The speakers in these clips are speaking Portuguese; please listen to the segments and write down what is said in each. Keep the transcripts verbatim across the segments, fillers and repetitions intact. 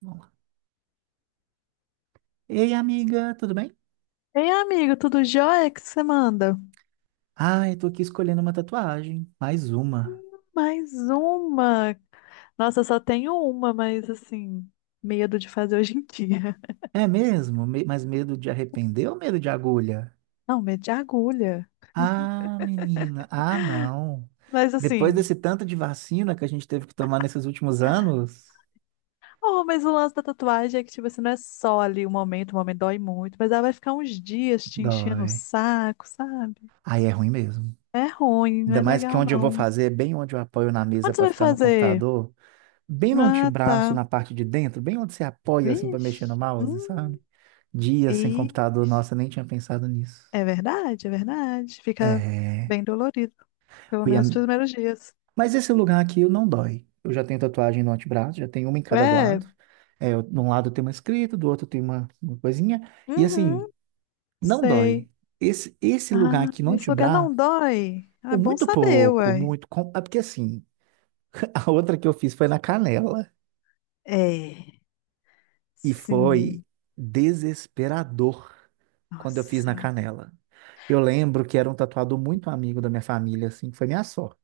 Vamos lá. Ei, amiga, tudo bem? Ei, amigo, tudo jóia? O que você manda? Ah, eu tô aqui escolhendo uma tatuagem. Mais uma. Mais uma. Nossa, eu só tenho uma, mas assim, medo de fazer hoje em dia. É mesmo? Me- Mas medo de arrepender ou medo de agulha? Não, medo de agulha. Ah, menina. Ah, não. Mas Depois assim, desse tanto de vacina que a gente teve que tomar nesses últimos anos, oh, mas o lance da tatuagem é que, tipo assim, não é só ali o momento, o momento dói muito, mas ela vai ficar uns dias te enchendo o dói. saco, sabe? Aí é ruim mesmo. É ruim, não Ainda é mais que legal, onde eu vou não. fazer, é bem onde eu apoio na mesa Onde você pra vai ficar no fazer? computador, bem no Ah, antebraço, tá. na parte de dentro, bem onde você apoia assim pra mexer no Vixe. mouse, Hum, sabe? Dias sem computador, nossa, nem tinha pensado nisso. É verdade, é verdade. Fica É. bem dolorido, pelo Foi a- menos nos primeiros dias. Mas esse lugar aqui eu não dói. Eu já tenho tatuagem no antebraço, já tenho uma em cada É, lado. É, eu- de um lado tem uma escrita, do outro tem uma, uma coisinha. E assim, Uhum. não Sei. dói. Esse, esse lugar Ah, aqui no esse lugar antebraço, não dói. Ah, é ou bom muito saber, pouco, uai. muito. Com... É porque assim, a outra que eu fiz foi na canela. É, E foi sim. desesperador quando eu fiz Nossa. na canela. Eu lembro que era um tatuador muito amigo da minha família, assim, que foi minha sorte.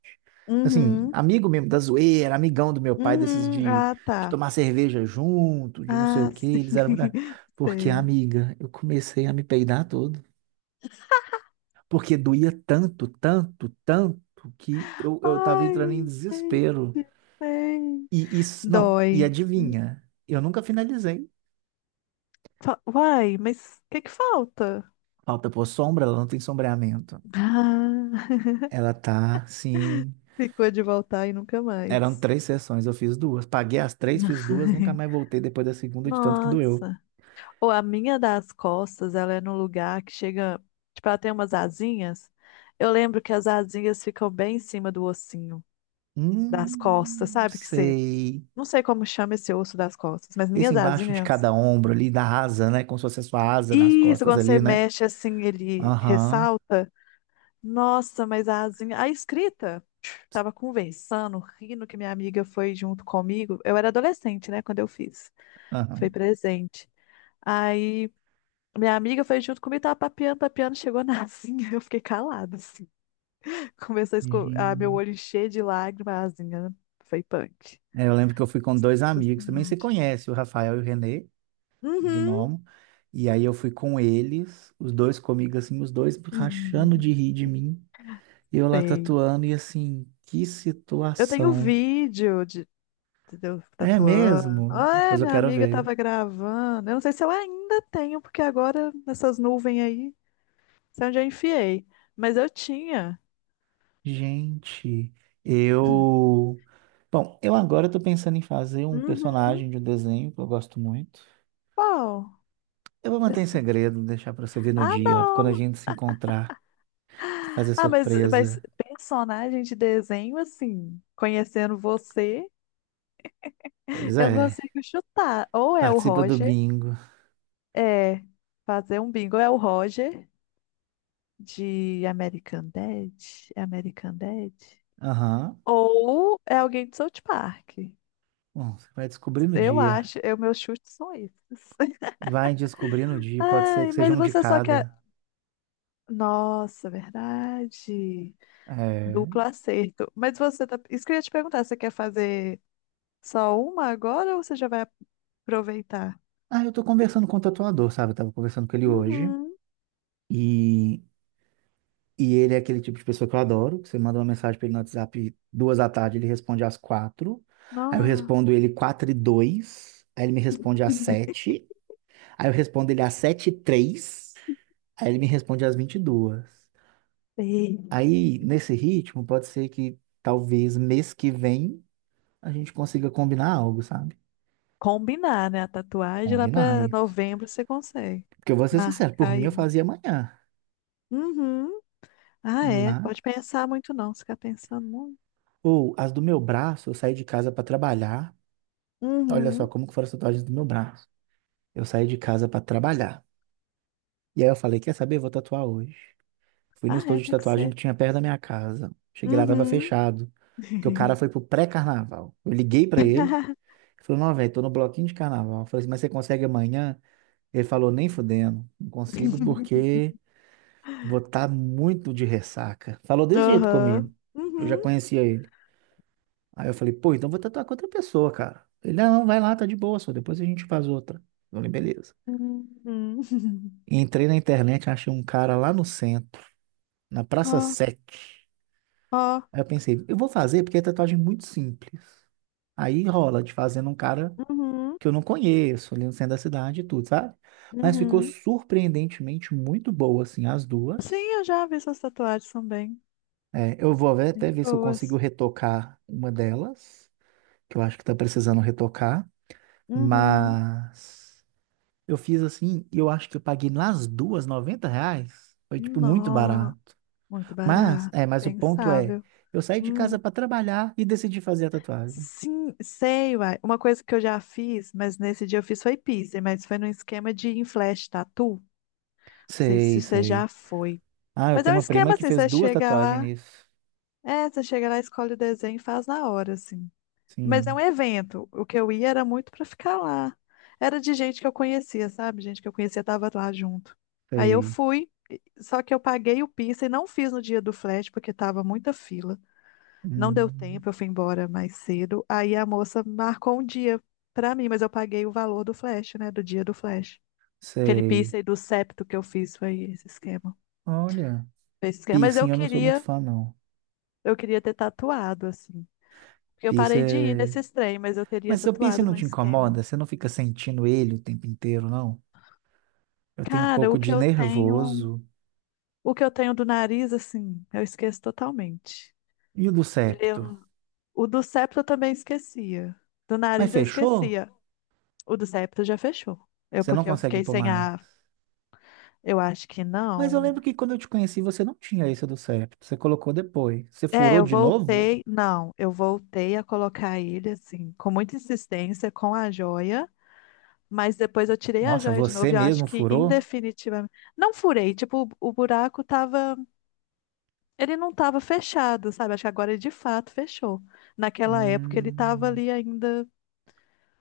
Assim, Uhum, amigo mesmo da zoeira, amigão do meu pai, desses uhum. de, Ah, de tá. tomar cerveja junto, de não sei o Ah, quê, sim. eles eram muito. Porque, Sei. amiga, eu comecei a me peidar todo. Porque doía tanto, tanto, tanto, que eu, eu tava entrando em Ai, gente, desespero. sei. E isso, não, e Dói. adivinha, eu nunca finalizei. Fa- Uai, mas o que que falta? Falta pôr sombra, ela não tem sombreamento. Ah, Ela tá, sim. ficou de voltar e nunca Eram mais. três sessões, eu fiz duas. Paguei as três, fiz duas, nunca mais voltei depois da segunda, de tanto que doeu. Nossa. Ou a minha das costas, ela é num lugar que chega. Tipo, ela tem umas asinhas. Eu lembro que as asinhas ficam bem em cima do ossinho das costas, Hum, sabe? Que você. sei. Não sei como chama esse osso das costas, mas Esse minhas embaixo de asinhas. cada ombro ali, da asa, né? Como se fosse a sua asa nas Isso, costas quando você ali, né? mexe assim, ele Aham, ressalta. Nossa, mas a asinha. A escrita. Tava conversando, rindo que minha amiga foi junto comigo. Eu era adolescente, né, quando eu fiz. Foi aham. presente. Aí. Minha amiga foi junto comigo, tava papeando, papeando, chegou na asinha, eu fiquei calada, assim. Começou a, esco... a meu Gente. olho encher de lágrimas, a asinha foi punk. É, eu lembro que eu fui com dois Nossa amigos, também você Senhora. conhece, o Rafael e o Renê, Uhum. Gnomo. E aí eu fui com eles, os dois comigo, assim, os dois rachando de Hum, rir de mim. E eu lá Sei. tatuando, e assim, que Eu tenho situação. vídeo de, de eu É tatuando. mesmo? Ah, Depois eu minha quero amiga ver. tava gravando. Eu não sei se eu ainda tenho, porque agora nessas nuvens aí, sei onde eu enfiei. Mas eu tinha. Gente, eu. Bom, eu agora tô pensando em fazer um Uhum. personagem de um desenho que eu gosto muito. Qual? Eu vou manter em Pessoa- segredo, deixar pra você ver no Ah, dia, quando a não! gente se encontrar, fazer Ah, mas, mas surpresa. personagem de desenho, assim, conhecendo você, Pois eu é, consigo chutar. Ou é o participa do Roger, bingo. é fazer um bingo, é o Roger de American Dad, American Dad. Aham. Ou é alguém de South Park. Bom, você vai descobrir no Eu dia. acho, eu, meus chutes são esses. Vai descobrir no dia, pode ser que Ai, seja mas um de você só quer. cada. Nossa, é verdade. Duplo É. acerto. Mas você tá. Isso que eu ia te perguntar, você quer fazer só uma agora ou você já vai aproveitar. Ah, eu tô conversando com o tatuador, sabe? Eu tava conversando com ele hoje. Uhum. E E ele é aquele tipo de pessoa que eu adoro, que você manda uma mensagem pra ele no WhatsApp duas da tarde, ele responde às quatro. Aí eu Nossa. respondo ele quatro e dois. Aí ele me responde às sete. Aí eu respondo ele às sete e três. Aí ele me responde às vinte e duas. E Aí, nesse ritmo, pode ser que talvez mês que vem a gente consiga combinar algo, sabe? combinar, né? A tatuagem lá Combinar pra isso. novembro você consegue. Porque eu vou ser Marcar sincero, por mim eu aí. fazia amanhã. Uhum. Ah, é. Pode Mas. pensar muito não. Se ficar pensando muito. Ou as do meu braço, eu saí de casa pra trabalhar. Olha só Uhum. como que foram as tatuagens do meu braço. Eu saí de casa pra trabalhar. E aí eu falei, quer saber? Vou tatuar hoje. Fui no Ah, é. estúdio de Tem que tatuagem ser. que tinha perto da minha casa. Cheguei lá, tava Uhum. fechado. Porque o cara foi pro pré-carnaval. Eu liguei pra ele. Ele falou, não, velho, tô no bloquinho de carnaval. Eu falei assim, mas você consegue amanhã? Ele falou, nem fudendo. Não consigo porque vou estar muito de ressaca. Falou desse jeito Aham. comigo. Eu já Uhum. conhecia ele. Aí eu falei, pô, então vou tatuar com outra pessoa, cara. Ele, não, não, vai lá, tá de boa, só depois a gente faz outra. Eu falei, beleza. Uhum. Entrei na internet, achei um cara lá no centro, na Praça Ó, Sete. ó. Aí eu pensei, eu vou fazer porque é tatuagem muito simples. Aí rola de fazer num cara Uhum. que eu não conheço, ali no centro da cidade e tudo, sabe? Mas ficou Uhum. surpreendentemente muito boa, assim, as Sim, duas. eu já vi essas tatuagens também. É, eu vou ver- até Gente ver se eu consigo boas. retocar uma delas, que eu acho que tá precisando retocar. Uhum. Mas eu fiz assim, e eu acho que eu paguei nas duas noventa reais. Foi, tipo, muito Nossa. barato. Muito Mas, barato, é, mas o ponto é, impensável. eu saí de Hum, casa para trabalhar e decidi fazer a tatuagem. sim, sei, uai. Uma coisa que eu já fiz, mas nesse dia eu fiz foi piercing, mas foi num esquema de em flash tattoo. Não sei Sei, se você já sei. foi. Ah, eu Mas é tenho um uma prima esquema que assim, fez você duas chega tatuagens lá, nisso. é, você chega lá, escolhe o desenho e faz na hora, assim. Mas é um Sim, evento. O que eu ia era muito pra ficar lá. Era de gente que eu conhecia, sabe? Gente que eu conhecia tava lá junto. Aí eu sei. fui, e- só que eu paguei o piercing, não fiz no dia do flash, porque tava muita fila. Não deu Hum, tempo, eu fui embora mais cedo. Aí a moça marcou um dia pra mim, mas eu paguei o valor do flash, né? Do dia do flash. Aquele sei. piercing do septo que eu fiz foi esse esquema. Olha, Foi esse esquema. Mas piercing eu eu não sou muito queria, fã, não. eu queria ter tatuado, assim. Porque eu Piercing parei de ir é. nesses trem, mas eu teria Mas seu piercing tatuado não no te esquema. incomoda? Você não fica sentindo ele o tempo inteiro, não? Eu tenho um Cara, o pouco que de eu tenho, nervoso. o que eu tenho do nariz, assim, eu esqueço totalmente. E o do Ele é septo? um- o do septo eu também esquecia. Do Mas nariz eu fechou? esquecia. O do septo já fechou. Eu, Você não porque eu consegue fiquei pôr sem mais? a. Eu acho que Mas eu não. lembro que quando eu te conheci, você não tinha isso do septo. Você colocou depois. Você É, furou eu de novo? voltei. Não, eu voltei a colocar ele assim, com muita insistência, com a joia, mas depois eu tirei a Nossa, joia de você novo e eu acho mesmo que furou? indefinitivamente. Não furei, tipo, o, o buraco tava. Ele não tava fechado, sabe? Acho que agora ele de fato fechou. Naquela época ele tava Hum, ali ainda.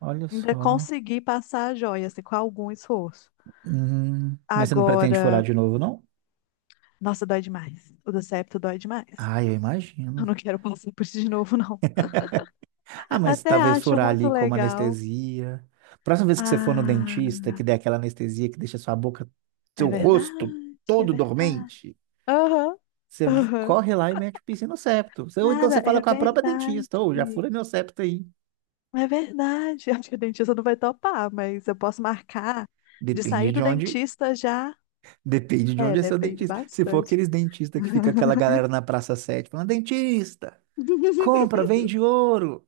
olha Ainda só. consegui passar a joia, assim, com algum esforço. Hum, mas você não pretende furar Agora. de novo, não? Nossa, dói demais. O do septo dói demais. Ah, eu Eu imagino. não quero passar por isso de novo, não. Ah, mas Até talvez acho furar muito ali como legal. anestesia. Próxima vez que você for no Ah, dentista, que der aquela anestesia que deixa sua boca, seu é rosto verdade, é todo verdade. dormente, Aham, você aham. corre lá e mete o piercing no septo. Você- Ou então Cara, você fala é com a própria verdade. dentista, ou já fura meu septo aí. É verdade. Acho que o dentista não vai topar, mas eu posso marcar de Depende sair do de onde. dentista já. Depende de É, onde é seu depende dentista. Se for bastante. aqueles dentistas que fica aquela galera na Praça Sete, falando, dentista, compra, vende ouro.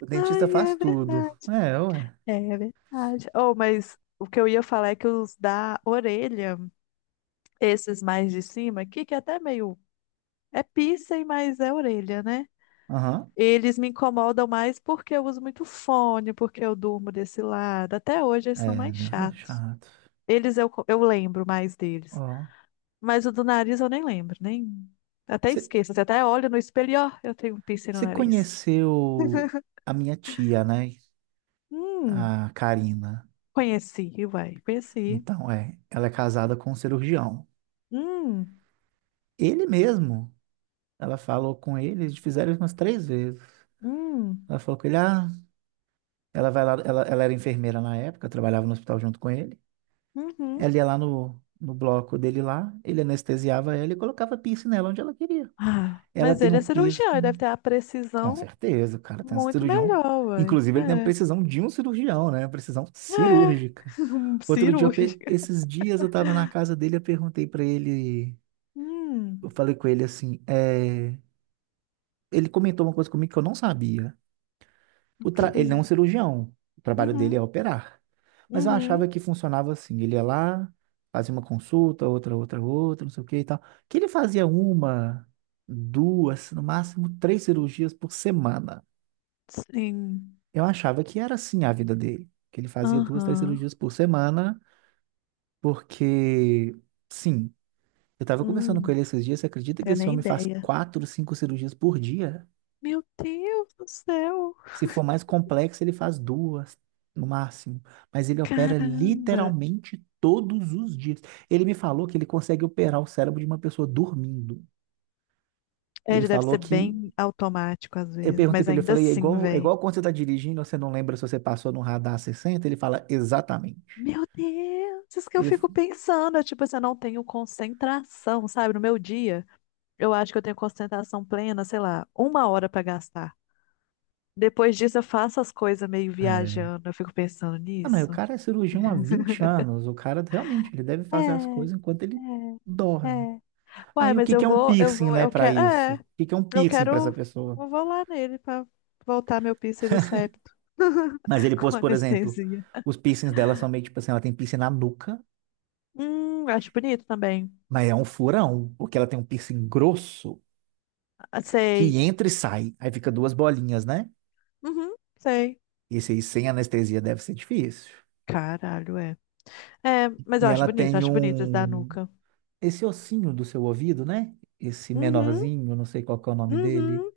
O dentista Ai, faz é tudo. verdade. É, ué. É, é verdade. Oh, mas o que eu ia falar é que os da orelha, esses mais de cima aqui, que é até meio. É piercing, mas é orelha, né? Aham. Eles me incomodam mais porque eu uso muito fone, porque eu durmo desse lado. Até hoje eles são É, mais deve ser chatos. chato. Eles eu, co- eu lembro mais deles. Ó. Mas o do nariz eu nem lembro, nem. Até esqueço. Você até olha no espelho e ó, eu tenho um piercing no Você nariz. conheceu a minha tia, né? Hum, A Karina. Conheci, vai, conheci. Então, é, ela é casada com um cirurgião. Hum, Ele mesmo, ela falou com ele, eles fizeram isso umas três vezes. hum, Ela falou com ele, ah, ela vai lá, ela, ela era enfermeira na época, trabalhava no hospital junto com ele. uhum. Ela ia lá no, no bloco dele lá, ele anestesiava ela e colocava piercing nela onde ela queria. Ah, Ela mas tem ele um é cirurgião, ele deve piercing, ter a com precisão certeza, o cara tem um muito cirurgião. melhor, vai. Inclusive, ele tem a É, precisão de um cirurgião, né? Precisão é, cirúrgica. Outro dia, eu pe- cirúrgica. esses dias eu tava na casa dele, eu perguntei pra ele, eu Hum, falei com ele assim, é, ele comentou uma coisa comigo que eu não sabia. O ok. tra- Ele não é um cirurgião, o trabalho dele Uhum, é operar. Mas eu uhum, achava que funcionava assim, ele ia lá, fazia uma consulta, outra, outra, outra, não sei o que e tal. Que ele fazia uma, duas, no máximo três cirurgias por semana. sim. Eu achava que era assim a vida dele, que ele fazia duas, três Aham. cirurgias por semana, porque, sim, eu estava conversando com Hum, ele esses dias, você acredita que Tenho esse nem homem faz ideia. quatro, cinco cirurgias por dia? Meu Deus do céu! Se for mais complexo, ele faz duas no máximo. Mas ele opera Caramba! literalmente todos os dias. Ele me falou que ele consegue operar o cérebro de uma pessoa dormindo. É, Ele ele deve falou ser que. bem automático às Eu vezes, perguntei mas pra ele, eu ainda falei, é assim, igual, é velho. igual quando você tá dirigindo, você não lembra se você passou no radar sessenta? Ele fala, exatamente. Meu Deus! Isso que eu Ele. fico pensando. é Tipo, assim, eu não tenho concentração, sabe? No meu dia, eu acho que eu tenho concentração plena, sei lá, uma hora pra gastar. Depois disso, eu faço as coisas meio É. viajando. Eu fico pensando Ah, mas o nisso. cara é cirurgião há vinte anos. O cara realmente, ele deve É, fazer as coisas enquanto ele é, dorme. é. Uai, Aí o mas que eu que é um vou, eu piercing, vou, né, eu pra quero, isso? é, O que que é um eu piercing pra essa quero, pessoa? eu vou lá nele pra voltar meu do septo Mas ele pôs, com por exemplo, anestesia. os piercings dela são meio tipo assim, ela tem piercing na nuca, Hum, eu acho bonito também. mas é um furão, porque ela tem um piercing grosso Ah, Sei. que entra e sai, aí fica duas bolinhas, né? Uhum, sei. Esse aí sem anestesia deve ser difícil. Caralho, é. É, mas E eu acho ela bonito, tem acho bonito esse da um nuca. esse ossinho do seu ouvido, né? Esse Uhum, menorzinho, não sei qual que é o nome dele, uhum,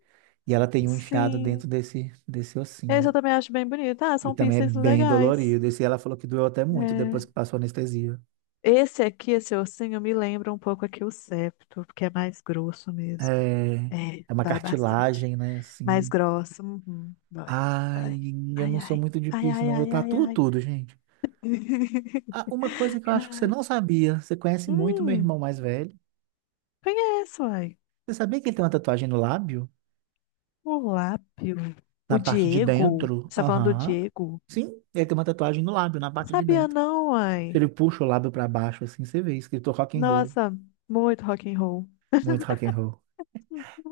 e ela tem um enfiado sim. dentro desse desse Esse ossinho. eu também acho bem bonito. Ah, E são também é pieces bem legais. dolorido. Esse ela falou que doeu até muito depois É. que passou a anestesia. Esse aqui, esse ossinho, me lembra um pouco aqui o septo, porque é mais grosso mesmo. É, É, é uma dói bastante. cartilagem, né, Mais assim. grossa. Uhum. Dói, Ai, dói. eu Ai, não sou ai. muito de Ai, piercing, ai, não. Eu ai, ai, tatuo ai. tudo, gente. Ah, uma coisa que eu acho que você Ai. não sabia, você conhece muito meu irmão Hum, mais velho. Conheço, ai. Você sabia que ele tem uma tatuagem no lábio? O Lápio. O Na parte de Diego. dentro? Você tá falando do Aham. Diego? Sim, ele tem uma tatuagem no lábio, na parte de Sabia dentro. não, Se ai. ele puxa o lábio pra baixo, assim, você vê, escrito rock and roll. Nossa, muito rock and roll. Muito rock and roll.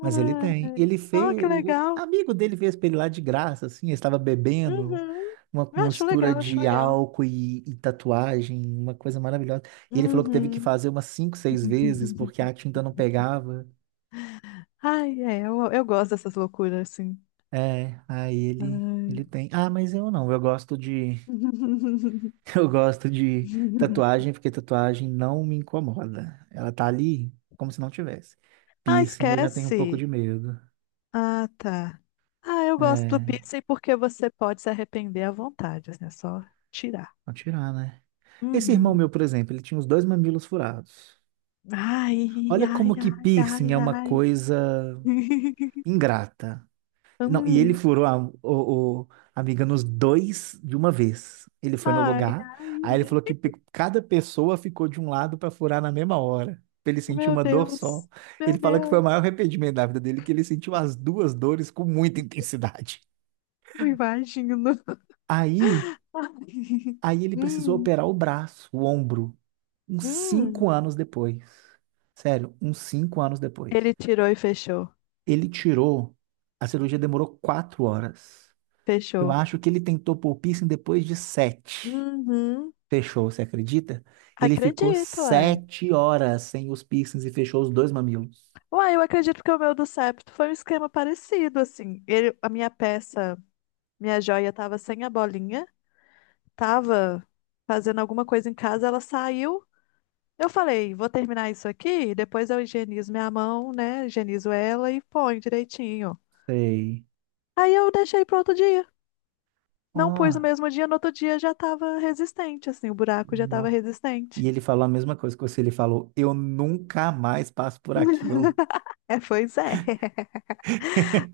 Mas ele tem. Ele Ah, fez. que O o legal. amigo dele fez pra ele lá de graça, assim. Ele estava bebendo Uhum. uma Acho mistura legal, acho de legal. álcool e, e tatuagem, uma coisa maravilhosa. E ele falou que teve que Uhum. fazer umas cinco, seis vezes porque a tinta não pegava. Ai, é, eu, eu gosto dessas loucuras, assim. É, aí ele. Ele Ai. tem. Ah, mas eu não. Eu gosto de. Eu gosto de tatuagem porque tatuagem não me incomoda. Ela tá ali como se não tivesse. Ah, Piercing eu já tenho um pouco de esquece. medo. Ah, tá. Ah, eu gosto do É, pizza e porque você pode se arrepender à vontade, né? Só tirar. vou tirar, né? Esse irmão Uhum. meu, por exemplo, ele tinha os dois mamilos furados. Ai, Olha ai, como que piercing ai, ai, é uma ai. coisa ingrata. Não, e ele Hum. furou a, o, o- a amiga nos dois de uma vez. Ele foi no Ai, lugar, aí ele falou ai. que pe- cada pessoa ficou de um lado para furar na mesma hora, pra ele sentir Meu uma dor só. Deus. Meu Ele fala que foi o Deus. maior arrependimento da vida dele, que ele sentiu as duas dores com muita intensidade. Eu imagino. Aí, Ai. aí ele precisou Hum. operar o braço, o ombro, uns Hum. cinco anos depois. Sério, uns cinco anos depois. Ele tirou e fechou. Ele tirou. A cirurgia demorou quatro horas. Eu Fechou. acho que ele tentou pôr o piercing depois de sete. Uhum. Fechou, você acredita? Ele ficou Acredito, ai. sete horas sem os piercings e fechou os dois mamilos. Uai, eu acredito que o meu do septo foi um esquema parecido, assim. Ele, a minha peça, minha joia, tava sem a bolinha, tava fazendo alguma coisa em casa, ela saiu. Eu falei, vou terminar isso aqui, depois eu higienizo minha mão, né? Higienizo ela e põe direitinho. Sei. Aí eu deixei pro outro dia. Ó, Não pus no mesmo dia, no outro dia já tava resistente, assim, o buraco já tava nó. resistente. E ele falou a mesma coisa que você. Ele falou: eu nunca mais passo por aquilo. É, pois é.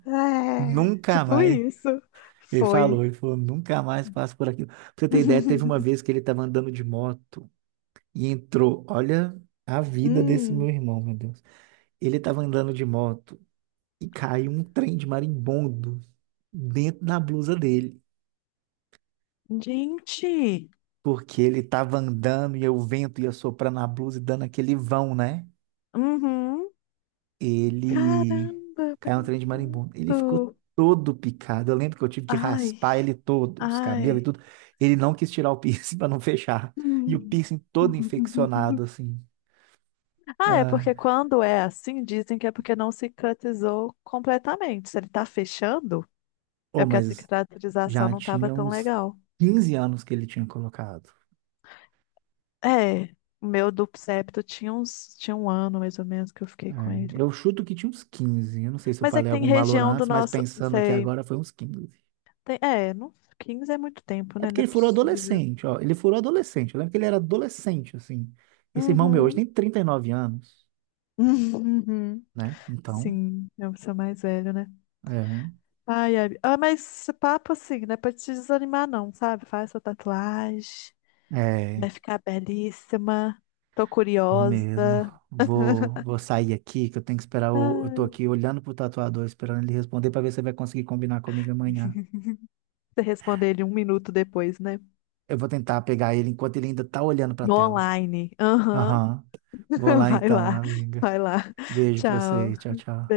É, Nunca tipo mais. isso. Ele falou, Foi. ele falou, nunca mais passo por aquilo. Pra você ter ideia, teve uma vez que ele estava andando de moto e entrou. Olha a vida desse meu Hum. irmão, meu Deus. Ele estava andando de moto e caiu um trem de marimbondo dentro da blusa dele. Gente, Porque ele estava andando e o vento ia soprando na blusa e dando aquele vão, né? uhum. Ele Caramba, caiu no trem de marimbondo. Ele ficou brincando. todo picado. Eu lembro que eu tive que Ai, raspar ele todo, os cabelos e ai. tudo. Ele não quis tirar o piercing para não fechar. E o Hum. piercing todo infeccionado, assim. Ah, é Ah, porque quando é assim, dizem que é porque não cicatrizou completamente. Se ele tá fechando, é oh, porque a mas cicatrização já não tava tinha tão uns legal. quinze anos que ele tinha colocado. É, o meu duplo septo tinha uns, tinha um ano mais ou menos que eu fiquei com É, ele. eu chuto que tinha uns quinze. Eu não sei se eu Mas é que falei tem algum valor região do antes, mas nosso, pensando aqui sei, agora foi uns quinze. tem, é, não, quinze é muito tempo, É né? porque Não é ele furou possível. adolescente, ó. Ele furou adolescente. Eu lembro que ele era adolescente, assim. Esse irmão meu hoje Uhum. tem trinta e nove anos, Uhum. né? Então, Sim, é o seu mais velho, né? Ai, ai. Ah, mas esse papo assim, não é pra te desanimar, não, sabe? Faz sua tatuagem, é, é, vai ficar belíssima. Tô vou mesmo. curiosa. Vou, vou sair aqui, que eu tenho que esperar. O, eu tô Ai. aqui olhando pro tatuador, esperando ele responder pra ver se ele vai conseguir combinar comigo amanhã. Você responde ele um minuto depois, né? Eu vou tentar pegar ele enquanto ele ainda tá olhando pra No tela. online. Aham. Aham. Vou lá Vai então, lá, amiga. vai lá. Beijo pra você. Tchau. Tchau, tchau.